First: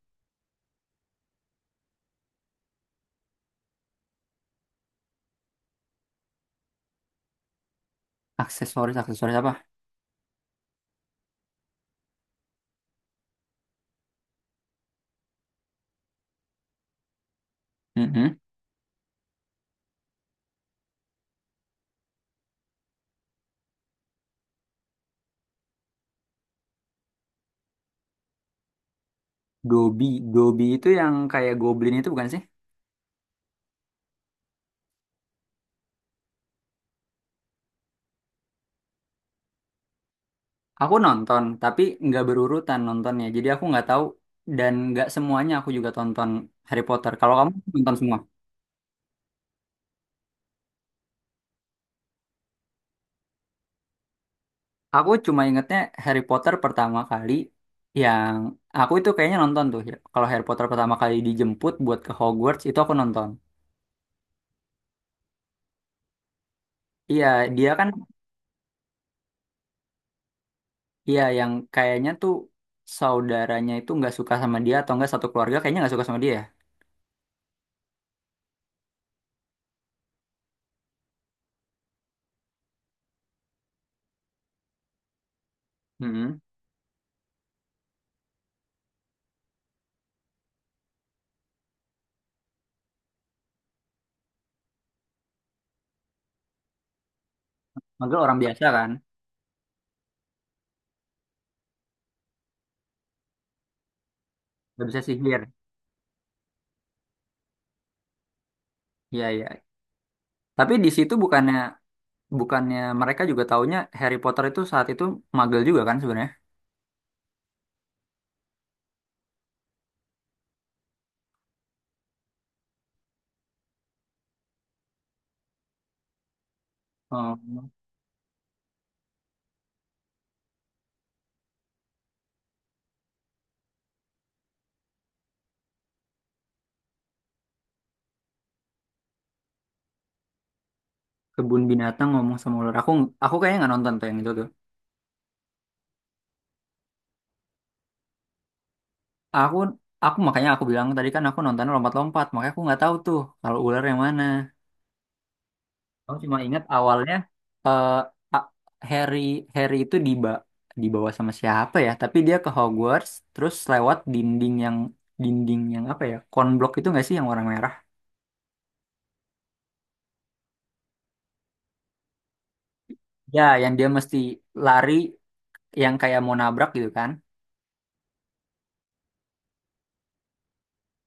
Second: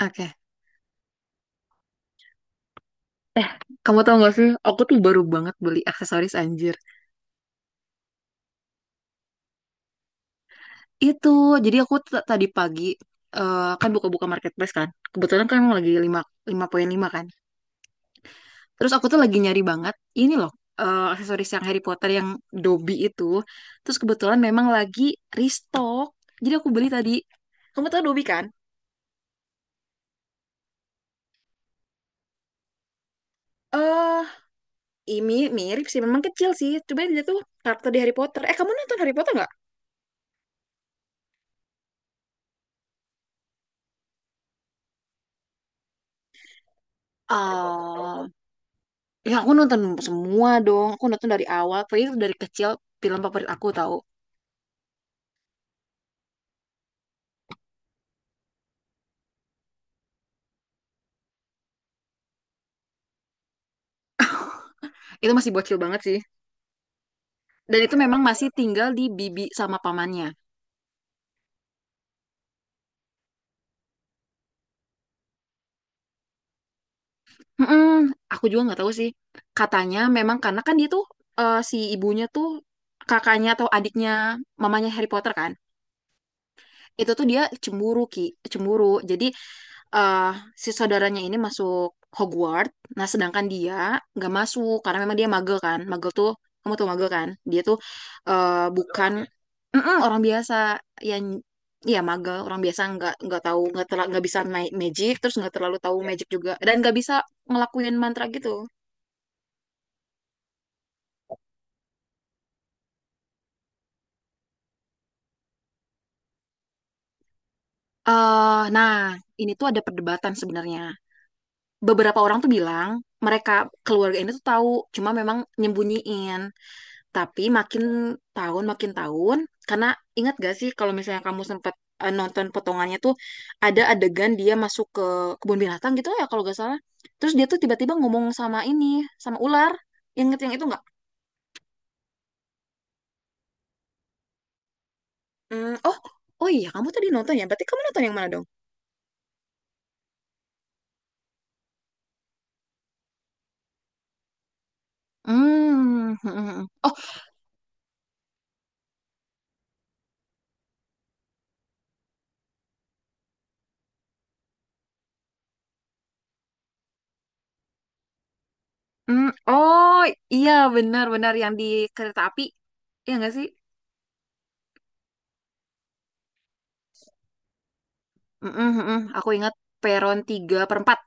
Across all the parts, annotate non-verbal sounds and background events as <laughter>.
Oke. Eh, Kamu tau gak sih? Aku tuh baru banget beli aksesoris anjir. Aksesoris, aksesoris apa? Itu, jadi aku tadi pagi kan buka-buka marketplace kan. Kebetulan kan emang lagi 5, lima koma lima kan. Mm. Terus aku tuh lagi nyari banget ini loh, aksesoris yang Harry Potter yang Dobby itu. Terus kebetulan memang lagi restock. Jadi aku beli tadi. Kamu tau Dobby kan? Gobi, Gobi itu yang kayak Goblin itu bukan sih? Eh, ini mirip sih, memang kecil sih. Coba dia tuh karakter di Harry Potter. Kamu nonton Harry Potter nggak? Aku nonton, tapi nggak berurutan nontonnya. Jadi aku nggak tahu dan nggak semuanya aku juga tonton Harry Potter. Kalau kamu nonton semua? Oh, ya aku nonton semua dong. Aku nonton dari awal. Pokoknya itu dari kecil film favorit aku tahu. Aku cuma ingetnya Harry Potter pertama kali yang aku itu kayaknya nonton tuh. Kalau Harry Potter pertama kali dijemput buat ke Hogwarts itu aku nonton. Itu masih bocil banget sih. Iya, dia Dan kan, itu memang masih tinggal di bibi sama pamannya. iya yang kayaknya tuh saudaranya itu nggak suka sama dia atau nggak satu keluarga kayaknya nggak suka sama dia, ya? Mm-mm, aku juga nggak tahu sih. Katanya memang karena kan dia tuh si ibunya tuh kakaknya atau adiknya mamanya Harry Potter kan. Mm-mm. Itu tuh dia cemburu Ki, cemburu. Jadi eh si saudaranya ini masuk Hogwarts. Nah, sedangkan dia nggak masuk karena memang dia magel kan. Magel tuh kamu tuh magel kan? Dia tuh Magel orang eh, biasa kan, bukan mm-mm, orang biasa yang ya magel, orang biasa nggak tahu nggak bisa naik nggak bisa magic, terus sihir. nggak terlalu tahu magic juga dan nggak bisa ngelakuin mantra gitu. Iya, iya. Tapi di situ bukannya bukannya mereka juga taunya Harry Potter itu saat itu magel juga kan sebenarnya. Nah, ini tuh ada perdebatan sebenarnya. Beberapa orang tuh bilang mereka keluarga ini tuh tahu, cuma memang nyembunyiin. Tapi Oh, makin tahun, karena ingat gak sih kalau misalnya kamu sempat nonton potongannya tuh ada adegan dia masuk ke kebun binatang gitu ya kalau gak salah. Terus dia tuh tiba-tiba ngomong sama ini, sama ular. Ingat yang itu nggak? kebun binatang ngomong sama ular. Aku kayaknya nggak nonton tuh yang itu tuh. Hmm, oh, iya kamu tadi nonton ya. Berarti kamu nonton yang mana dong? Aku aku makanya aku bilang tadi kan aku nonton lompat-lompat, makanya aku nggak tahu tuh kalau ular yang mana. Hmm. Aku cuma ingat <laughs> Oh, awalnya eh A- Harry Harry itu dibawa sama siapa ya? Tapi dia ke Hogwarts terus lewat dinding yang apa ya? Konblok itu nggak sih yang warna merah? hmm. Oh, iya benar-benar yang di kereta api. Iya nggak Ya, sih? yang dia mesti lari yang kayak mau nabrak gitu kan. Mm-mm, mm-mm. Aku ingat peron 3 per 4.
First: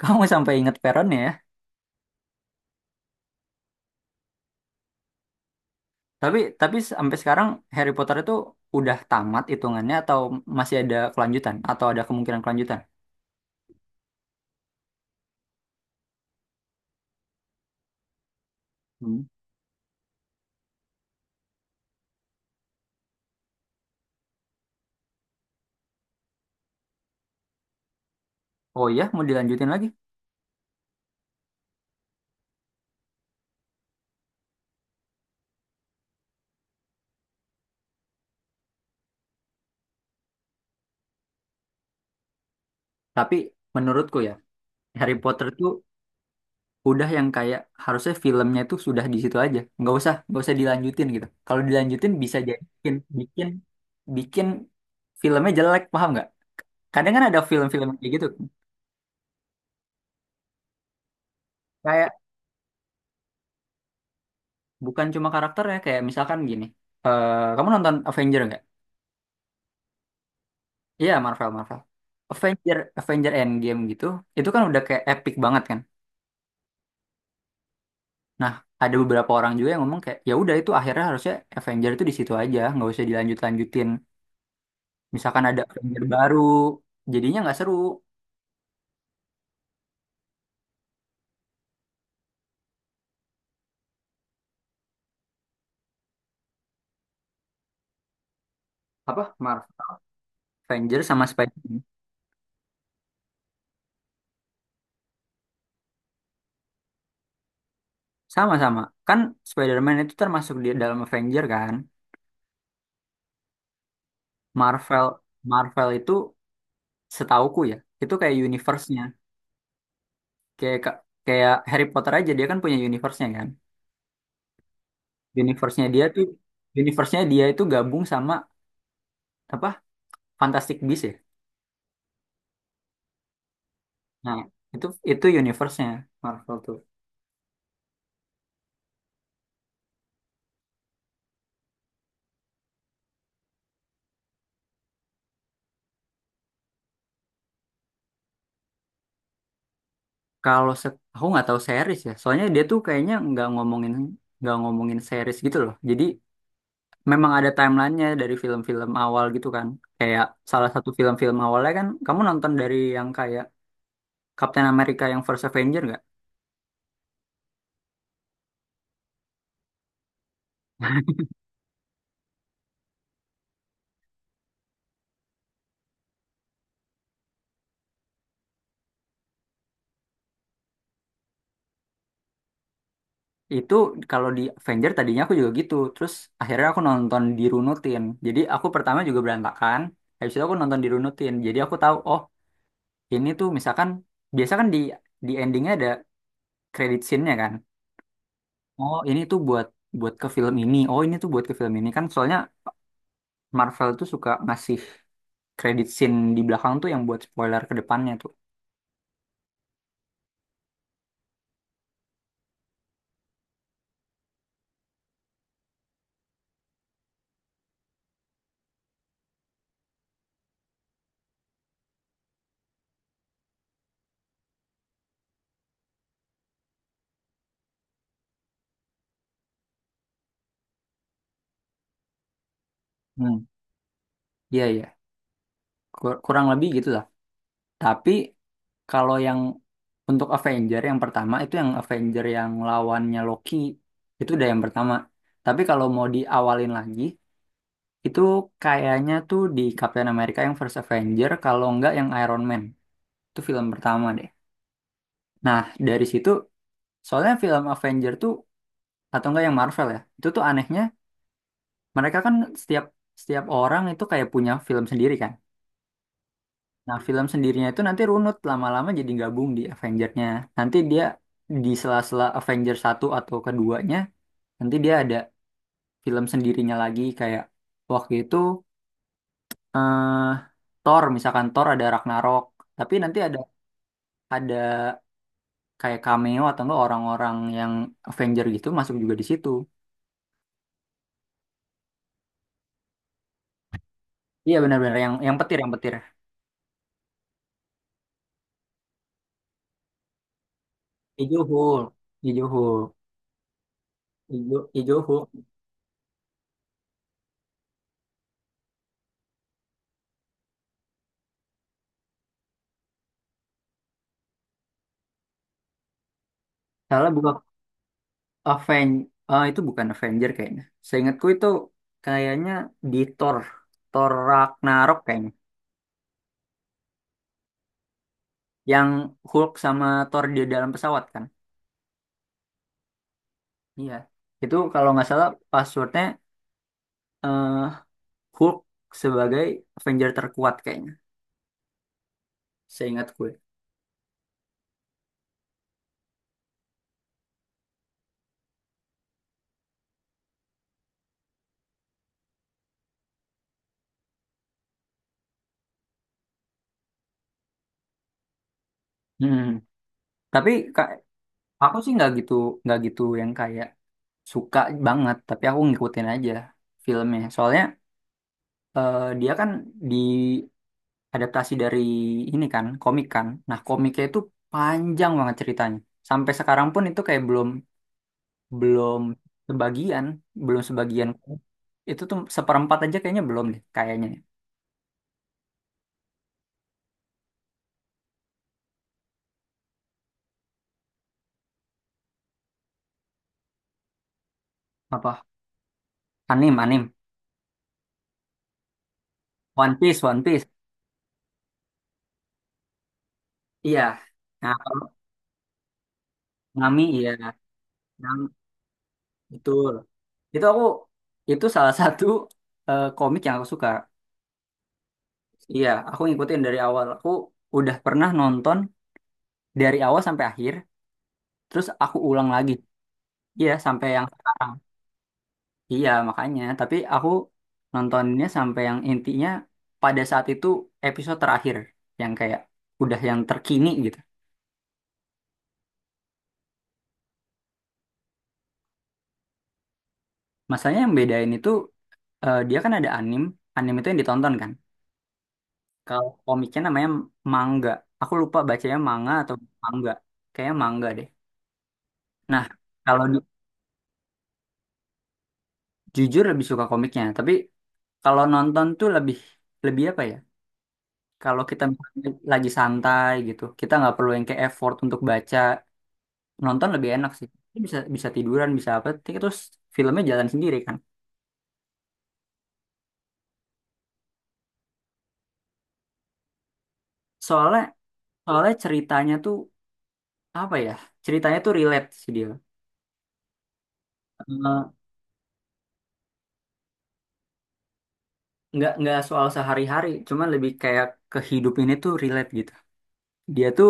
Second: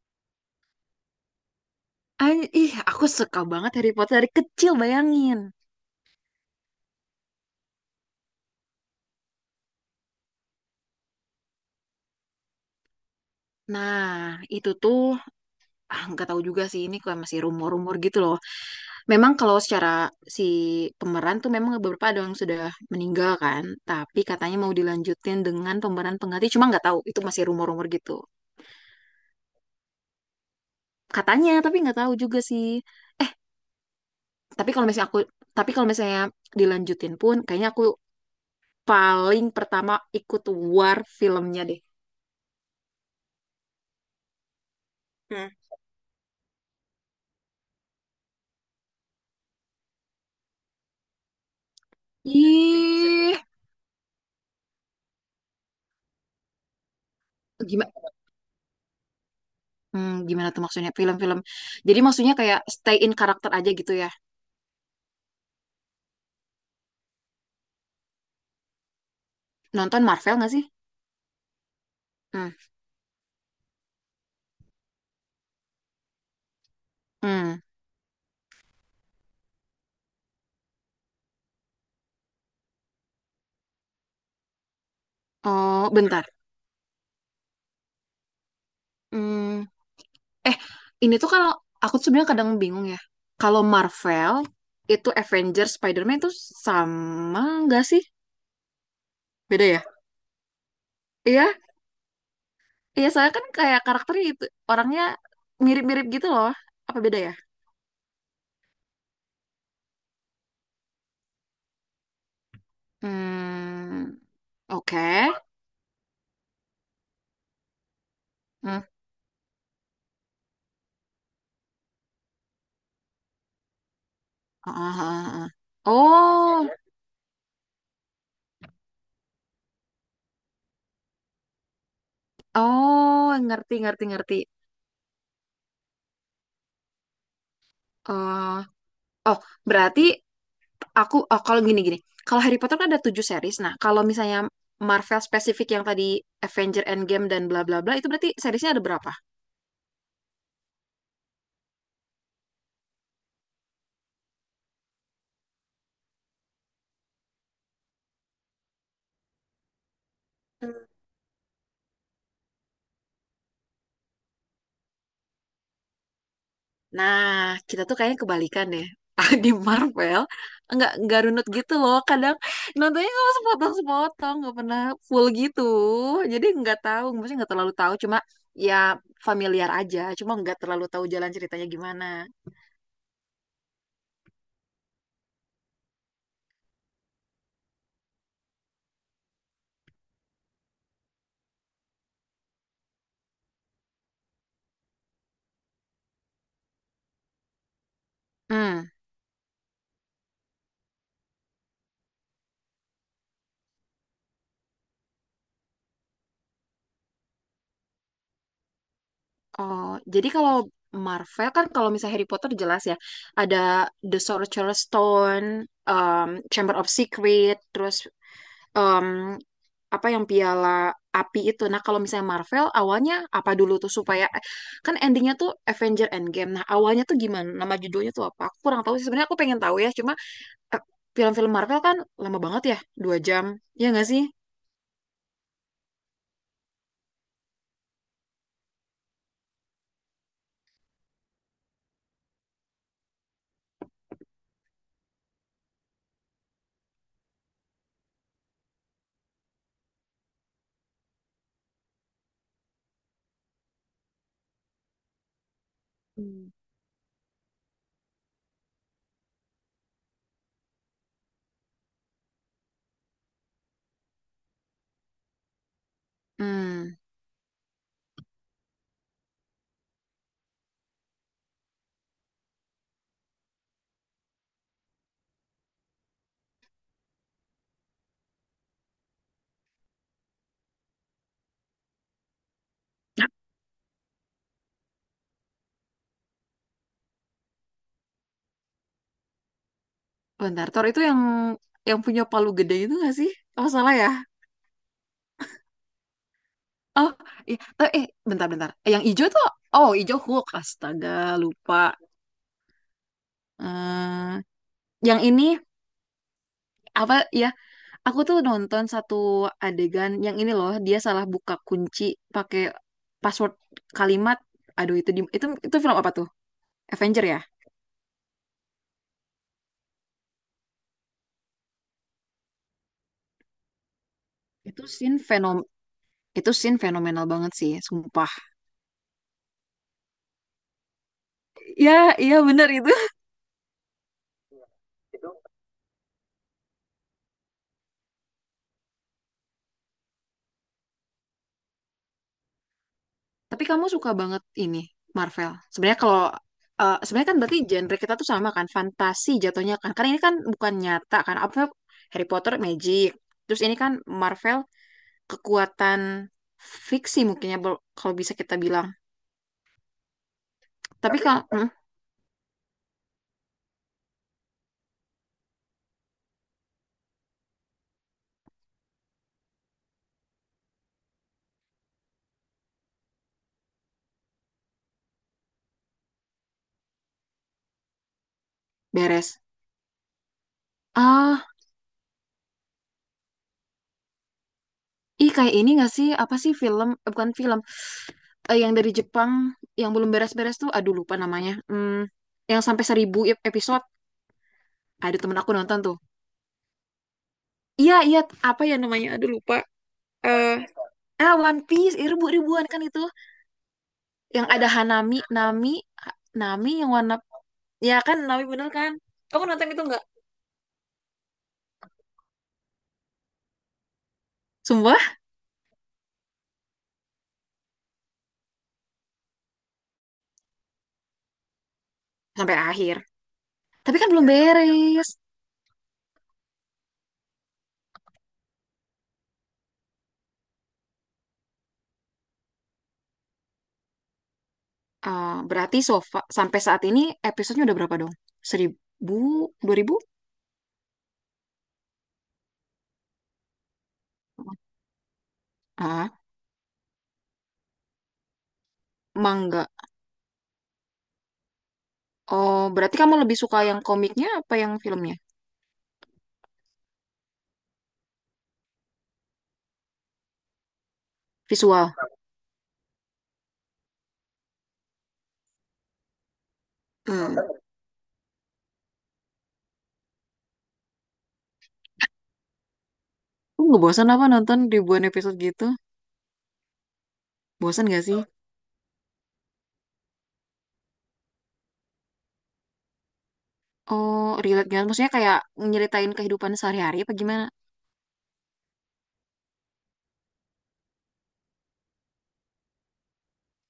Kamu <laughs> sampai inget peronnya ya. An ih, aku suka banget Harry Potter dari kecil, bayangin. Tapi sampai sekarang Harry Potter itu udah tamat hitungannya atau masih ada kelanjutan atau ada kemungkinan kelanjutan? Nah, itu tuh nggak tahu juga sih ini kayak masih rumor-rumor gitu loh. Hmm. Memang kalau secara si pemeran tuh memang beberapa ada yang sudah meninggal kan, tapi katanya mau dilanjutin dengan pemeran pengganti. Cuma nggak tahu, itu masih rumor-rumor gitu. Oh iya, mau dilanjutin lagi. Katanya, tapi nggak tahu juga sih. Eh, tapi kalau misalnya aku, tapi kalau misalnya dilanjutin pun, kayaknya aku paling pertama ikut war filmnya deh. Tapi menurutku ya, Harry Potter Hmm. itu udah yang kayak harusnya filmnya tuh sudah di situ aja. Nggak usah dilanjutin gitu. Kalau dilanjutin bisa jadi bikin Ih, bikin bikin filmnya jelek, paham nggak? Kadang kan ada film-film gimana? kayak gitu. Hmm, gimana tuh maksudnya film-film? Jadi Kayak maksudnya kayak stay in karakter aja gitu ya. Bukan cuma karakter ya, kayak misalkan gini. Kamu nonton Avenger nggak? Nonton Marvel nggak sih? Iya, Marvel, Marvel. Hmm. Avenger, Avenger Endgame gitu, itu kan udah kayak epic banget kan. Hmm. Nah, ada beberapa orang juga yang ngomong kayak, ya udah itu akhirnya harusnya Avenger itu di situ aja, nggak usah dilanjut-lanjutin. Misalkan ada Oh, Avenger bentar. baru, jadinya nggak seru. Hmm. Eh, ini tuh kalau aku tuh sebenarnya kadang bingung ya. Kalau Marvel itu Avengers, Spider-Man itu sama nggak sih? Apa? Beda Marvel, ya? Avenger sama Iya, Spider-Man. iya saya kan kayak karakternya itu orangnya mirip-mirip gitu loh. Apa beda ya? Sama-sama. Kan Spider-Man itu termasuk di dalam Avenger kan. Hmm. Oke. Marvel, Marvel itu setauku ya, itu kayak Hmm. universe-nya. Kayak kayak Harry Potter aja dia kan punya universe-nya kan. Ah, ah, ah, ah. universe-nya dia tuh Oh, universe-nya dia itu gabung sama apa Fantastic Beasts ya, oh, ngerti, ngerti, ngerti. nah itu universe-nya Marvel tuh. Oh. Oh, berarti aku oh, kalau gini-gini. Kalau Harry Potter kan ada tujuh series. Nah, kalau misalnya Marvel spesifik yang tadi Avenger Endgame dan bla bla bla itu berarti seriesnya ada berapa? Kalau aku nggak tahu series ya, soalnya dia tuh kayaknya nggak ngomongin series gitu loh. Jadi memang ada timelinenya dari film-film awal gitu kan, kayak salah satu film-film awalnya kan kamu nonton dari yang kayak Captain America yang First Avenger. Nah, kita tuh kayaknya kebalikan deh. <laughs> Di Marvel nggak runut gitu loh. Kadang nontonnya kalau sepotong-sepotong nggak pernah full gitu. Jadi nggak tahu, maksudnya nggak terlalu tahu. Cuma ya familiar aja. Cuma nggak terlalu tahu jalan ceritanya gimana. Itu kalau di Avenger tadinya aku juga gitu. Terus akhirnya aku nonton dirunutin. Jadi aku pertama juga berantakan. Habis itu aku nonton dirunutin. Jadi aku tahu, oh ini tuh misalkan biasa kan di endingnya ada credit scene-nya kan. Hmm. Oh ini tuh buat buat ke film ini. Oh ini tuh buat ke film ini kan. Soalnya Marvel tuh suka ngasih credit scene di belakang tuh yang buat spoiler ke depannya tuh. Oh, jadi kalau Marvel kan kalau misalnya Harry Potter jelas ya, ada The Sorcerer's Stone, um, Chamber of Secret, terus um, apa yang piala api itu. Nah, kalau misalnya Marvel awalnya apa dulu tuh supaya kan endingnya tuh Avenger Endgame. Nah, awalnya tuh gimana? Nama judulnya tuh apa? Aku kurang tahu sih. Sebenarnya aku pengen tahu ya, cuma eh, film-film Marvel kan lama banget ya, 2 jam. Hmm. Ya nggak sih? Iya, iya. Kurang lebih gitu lah. Tapi kalau yang untuk Avenger yang pertama itu yang Avenger yang lawannya Loki itu udah yang pertama. Tapi kalau mau diawalin lagi itu kayaknya tuh di Captain America yang First Avenger kalau nggak yang Iron Man. Itu film pertama deh. Nah, dari situ Hmm. soalnya film Avenger tuh atau enggak yang Marvel ya. Itu tuh anehnya mereka kan setiap setiap orang itu kayak punya film sendiri kan. Hmm. Nah, film sendirinya itu nanti runut lama-lama jadi gabung di Avengers-nya. Nanti dia di sela-sela Avengers satu atau keduanya, nanti dia ada film sendirinya lagi kayak waktu itu eh, Thor, misalkan Thor ada Ragnarok, tapi nanti ada ada kayak cameo atau enggak orang-orang yang Avenger gitu masuk juga di situ. Bentar, Thor itu yang punya palu gede itu nggak sih? Oh, salah ya? Iya benar-benar yang petir yang petir. Oh, iya. Eh, eh, bentar-bentar. Yang hijau tuh, oh, hijau Hulk. Astaga, Ijo lupa. Hulk, Ijo Hulk, eh Ijo Ijo yang Hulk. ini apa ya? Aku tuh nonton satu adegan yang ini loh. Dia salah buka kunci pakai password kalimat. Aduh, itu di, itu film apa tuh? Salah Avenger buka. ya? Aven ah, itu bukan Avenger kayaknya. Seingatku itu kayaknya di Thor, Thor Itu Ragnarok scene kayaknya. fenom itu scene fenomenal banget sih, sumpah. Yang Hulk sama Thor di dalam pesawat kan? Ya, iya bener itu. Iya. Itu kalau nggak salah passwordnya eh, Hulk sebagai Avenger terkuat kayaknya. Seingat gue. Tapi kamu suka banget ini Marvel. Sebenarnya kan berarti genre kita tuh sama kan, fantasi jatuhnya kan. Karena ini kan bukan nyata kan. Apa ya, Harry Potter magic. Terus ini kan Marvel kekuatan fiksi mungkin ya kalau bisa kita bilang. Hmm. Tapi Kak, Tapi kalau aku sih nggak gitu yang kayak suka banget. Tapi aku ngikutin aja filmnya. Soalnya dia kan adaptasi dari ini kan komik kan, nah komiknya itu panjang banget ceritanya. Sampai sekarang pun itu kayak belum belum beres. sebagian. belum sebagian Ah, itu tuh seperempat aja kayaknya belum deh kayaknya. ih kayak ini gak sih? Apa sih film? Bukan film. Yang dari Jepang yang belum beres-beres tuh. Aduh lupa namanya. Hmm, yang sampai 1.000 episode. Apa Ada temen aku nonton tuh. anim anim? Iya, iya. Apa ya namanya? Aduh lupa. One Piece, One Piece. Eh, One Piece, ribuan kan itu. Iya, Yang nah ada kalau Hanami, Nami, Nami Nami. yang Iya, warna, ya kan Nam Nami bener kan? Kamu betul. nonton itu nggak? Itu aku itu salah satu komik yang aku suka. Sumpah, Iya, aku ngikutin dari awal, aku udah pernah nonton dari awal sampai akhir terus aku ulang lagi. sampai akhir. Iya, sampai Tapi yang kan belum sekarang. beres. Iya, makanya. Tapi aku nontonnya sampai yang intinya pada saat itu episode terakhir yang kayak udah yang terkini gitu. Ah, berarti sofa sampai saat ini episodenya udah berapa dong? 1.000, 2.000? Masalahnya yang bedain itu dia kan ada anim, anim itu yang ditonton kan. Kalau Ah, komiknya namanya manga. Aku lupa bacanya manga atau mangga. mangga. Kayaknya mangga deh. Nah, Oh, berarti kalau kamu lebih suka yang komiknya apa yang filmnya? jujur lebih suka komiknya, tapi kalau nonton tuh lebih lebih apa ya? Kalau kita Visual. misalnya lagi santai gitu, kita nggak perlu yang kayak effort untuk baca. Nonton lebih enak sih, Hmm. bisa bisa tiduran, bisa apa, terus filmnya jalan sendiri kan. Lu nggak bosan apa nonton ribuan episode gitu? Soalnya Bosan gak sih? soalnya ceritanya tuh apa ya, ceritanya tuh relate sih dia. Oh, relate Eh, gak? Maksudnya kayak nyeritain kehidupan sehari-hari apa gimana? nggak soal sehari-hari, cuman lebih kayak kehidupan ini tuh relate gitu. Dia tuh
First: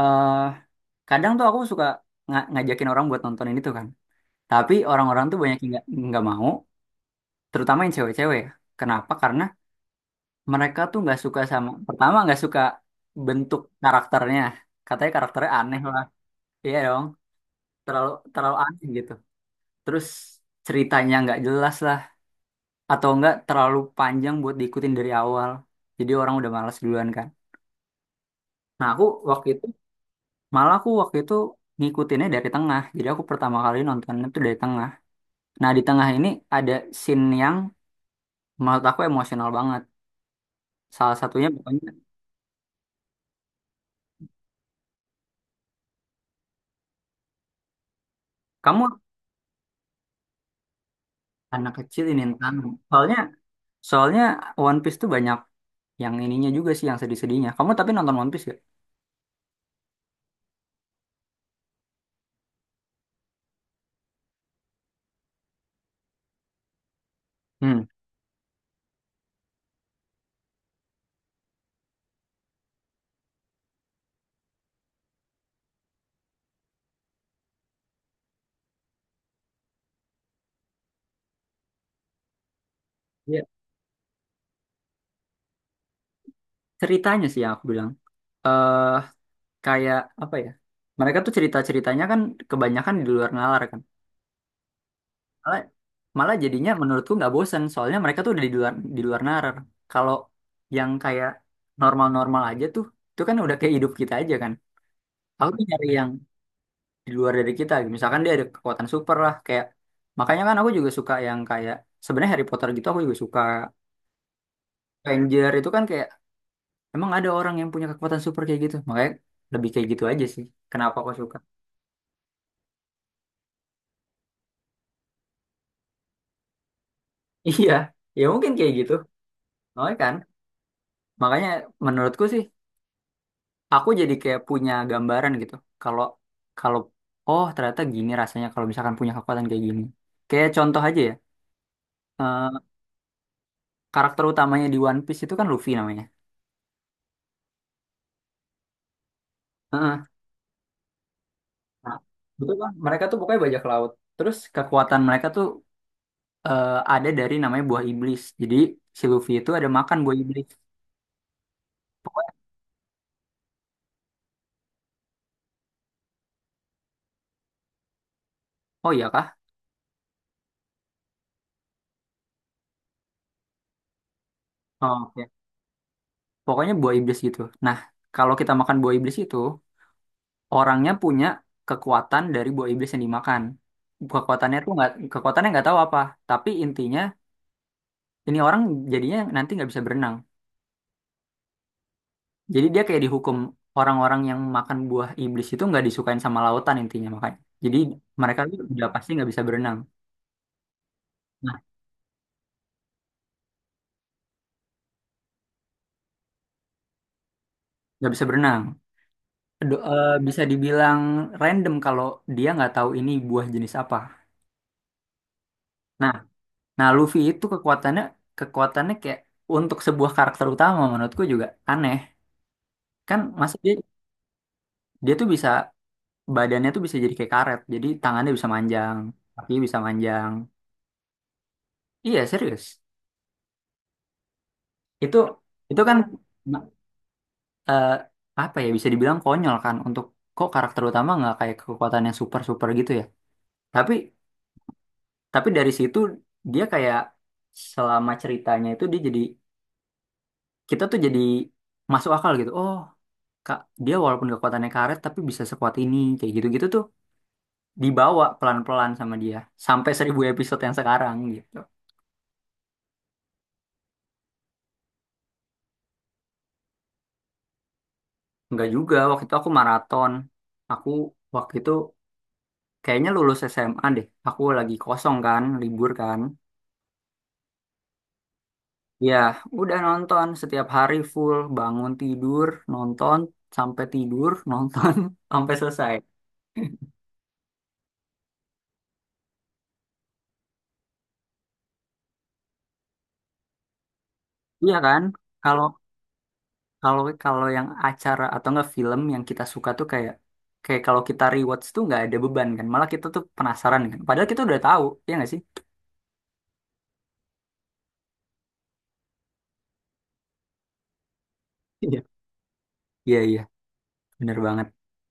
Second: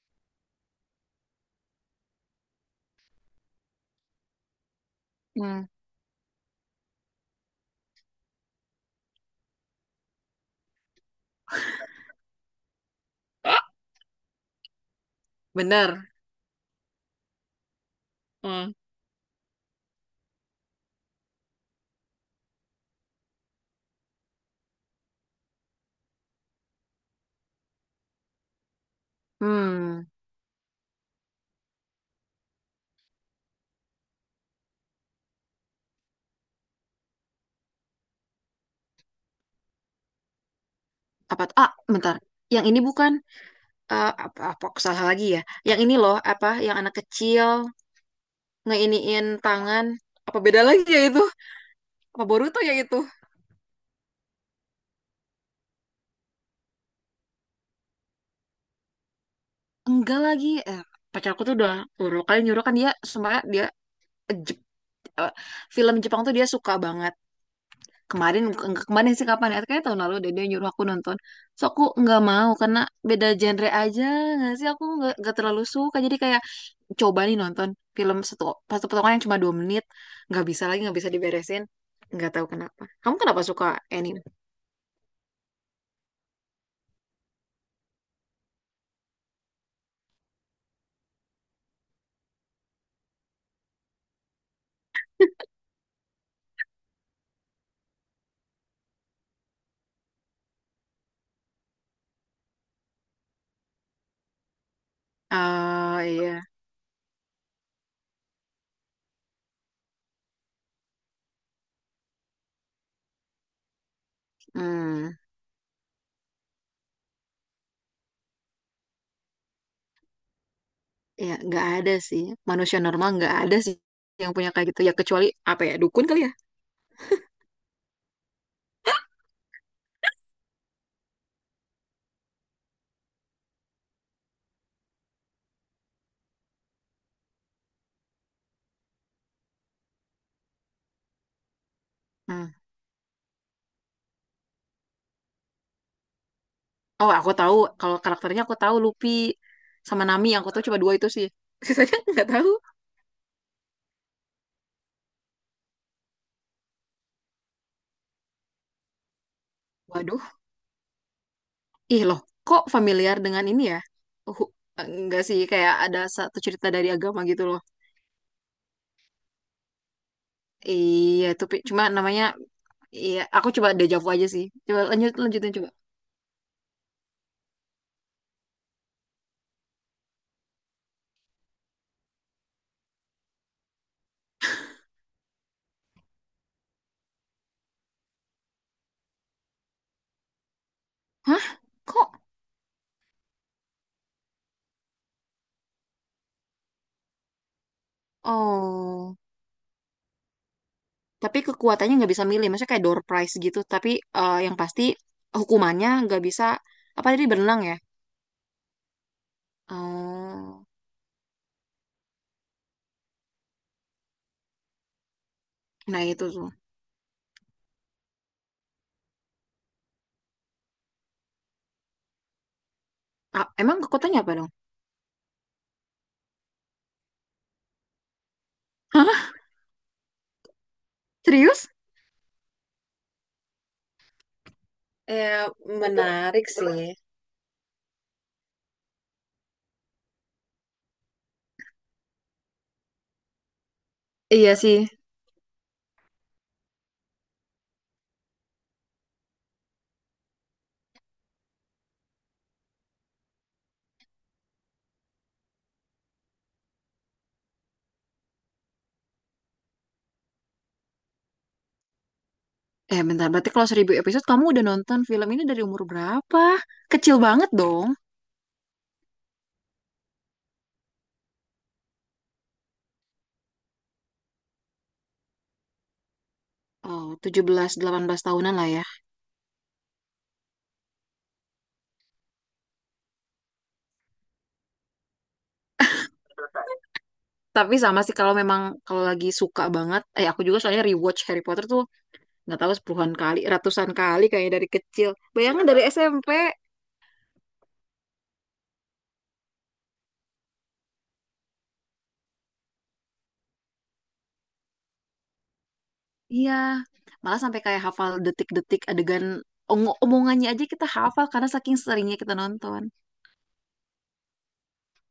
eh kadang tuh aku suka ngajakin orang buat nonton ini tuh kan, tapi orang-orang tuh banyak Hmm. yang nggak mau, terutama yang cewek-cewek ya. Kenapa? Karena mereka tuh nggak suka. Sama, pertama nggak suka bentuk karakternya, katanya karakternya aneh lah. Bener. Iya dong. Terlalu terlalu Hmm. aneh gitu. Terus ceritanya nggak jelas lah, atau enggak terlalu panjang buat diikutin dari awal. Jadi orang udah malas duluan kan. Nah aku waktu itu Hmm, malah aku waktu itu ngikutinnya dari tengah. Jadi aku pertama kali nontonnya tuh dari tengah. Nah di tengah ini ada scene yang menurut aku emosional banget. Salah apa satunya tuh? Ah, pokoknya bentar. Yang ini bukan eh, apa, apa aku salah lagi ya? Yang ini loh, apa yang anak kecil kamu ngeiniin tangan. Apa beda lagi ya itu? anak kecil ini Apa Intan. Boruto ya itu? Soalnya soalnya One Piece tuh banyak yang ininya juga sih yang sedih-sedihnya. Kamu tapi nonton One Piece gak? Enggak lagi. Pacarku tuh udah beberapa kali nyuruh kan dia sebenarnya dia eh, Jep- eh, film Jepang tuh dia suka banget. Hmm. Kemarin enggak kemarin sih kapan ya? Kayaknya tahun lalu deh dia nyuruh aku nonton. So aku nggak mau karena beda genre aja. Nggak sih aku nggak terlalu suka. Jadi kayak coba nih nonton film satu satu potongan yang cuma 2 menit, nggak bisa lagi, nggak bisa diberesin. Nggak tahu kenapa kamu Iya. suka anime. Ceritanya sih yang aku bilang. Eh kayak apa ya, mereka tuh cerita ceritanya kan kebanyakan di luar nalar kan, malah malah jadinya menurutku nggak bosen soalnya mereka tuh udah di luar nalar. Kalau yang kayak normal normal aja tuh, itu kan udah kayak hidup kita aja kan. Aku tuh nyari Ah, yang iya. di luar dari kita gitu. Misalkan dia ada kekuatan super lah, kayak makanya kan aku juga suka yang kayak sebenarnya Harry Potter gitu aku juga suka. Hmm. Ranger itu kan kayak emang ada orang yang punya kekuatan super kayak gitu, makanya lebih kayak gitu aja sih kenapa aku Ya suka. nggak ada sih, manusia normal nggak ada sih yang punya kayak gitu ya, kecuali apa ya, dukun kali ya. <laughs> Iya, ya mungkin kayak gitu. Soalnya kan, makanya menurutku sih, aku jadi kayak punya gambaran gitu. Kalau kalau oh ternyata gini rasanya kalau misalkan punya kekuatan kayak gini. Kayak contoh aja ya, eh, Hmm. karakter utamanya di One Piece itu kan Luffy namanya. Oh, aku tahu kalau karakternya. Aku tahu Luffy sama Heeh. Nami, yang aku tahu cuma dua itu sih, Nah, sisanya <laughs> nggak tahu. betul kan? Mereka tuh pokoknya bajak laut. Terus kekuatan mereka tuh ada dari namanya buah iblis. Jadi si Luffy itu ada makan buah Waduh, iblis. ih loh, Pokoknya, kok familiar dengan ini ya. Uh, enggak sih, kayak ada satu cerita dari agama gitu loh. oh iya kah? Iya, itu Pi. Cuma namanya. Iya, aku coba dejavu aja sih. Coba Oh, oke. lanjutin coba. Pokoknya buah iblis gitu. Nah, kalau kita makan buah iblis itu orangnya punya kekuatan dari buah iblis yang dimakan. Kekuatannya tuh nggak, kekuatannya nggak tahu apa, tapi intinya ini orang jadinya nanti nggak bisa berenang. Hah? Kok? Jadi dia kayak dihukum, orang-orang yang makan buah iblis itu nggak disukain sama lautan intinya makanya. Jadi mereka tuh udah pasti Oh, nggak bisa berenang. tapi Nah, kekuatannya nggak bisa milih. Maksudnya kayak door prize gitu. Tapi yang pasti hukumannya nggak bisa apa tadi berenang ya? nggak bisa berenang. Bisa Oh, dibilang random kalau dia nggak tahu ini buah jenis apa. nah Nah, itu tuh. nah Luffy itu kekuatannya, kekuatannya kayak untuk sebuah karakter utama menurutku juga aneh, kan Ah, masa dia. emang kekuatannya apa dong? Dia tuh bisa badannya tuh bisa jadi kayak karet. Jadi tangannya bisa manjang, Hah? kaki bisa manjang. Serius? Iya, serius. Itu Eh, itu kan menarik sih. eh, apa ya, bisa dibilang konyol kan, untuk kok karakter utama nggak kayak kekuatan yang super-super gitu ya. Tapi Iya sih. Dari situ dia kayak selama ceritanya itu dia jadi, kita tuh jadi masuk akal gitu. Oh, Kak, dia walaupun kekuatannya karet tapi bisa sekuat ini kayak gitu-gitu tuh dibawa pelan-pelan sama dia sampai 1.000 episode yang sekarang gitu. Eh bentar, berarti kalau 1.000 episode kamu udah nonton film ini dari umur berapa? Kecil banget dong. Enggak juga, waktu itu aku maraton. Aku waktu itu kayaknya lulus SMA deh. Aku lagi kosong kan, libur kan. Oh, 17-18 tahunan lah ya. Ya, udah nonton setiap hari full, bangun tidur, nonton sampai tidur, nonton <laughs> sampai selesai. Tapi sama sih kalau memang kalau lagi suka banget, aku juga soalnya rewatch Harry Potter tuh nggak tahu sepuluhan kali, ratusan kali kayaknya dari Iya kan? kecil. Kalau Bayangin dari SMP, kalau kalau yang acara atau enggak film yang kita suka tuh kayak kayak kalau kita rewatch tuh nggak ada beban kan. Malah kita tuh penasaran kan. Padahal kita udah tahu, ya nggak sih? iya malah sampai kayak hafal detik-detik adegan omongannya aja kita hafal karena saking Iya. seringnya kita nonton. Iya, iya, bener banget.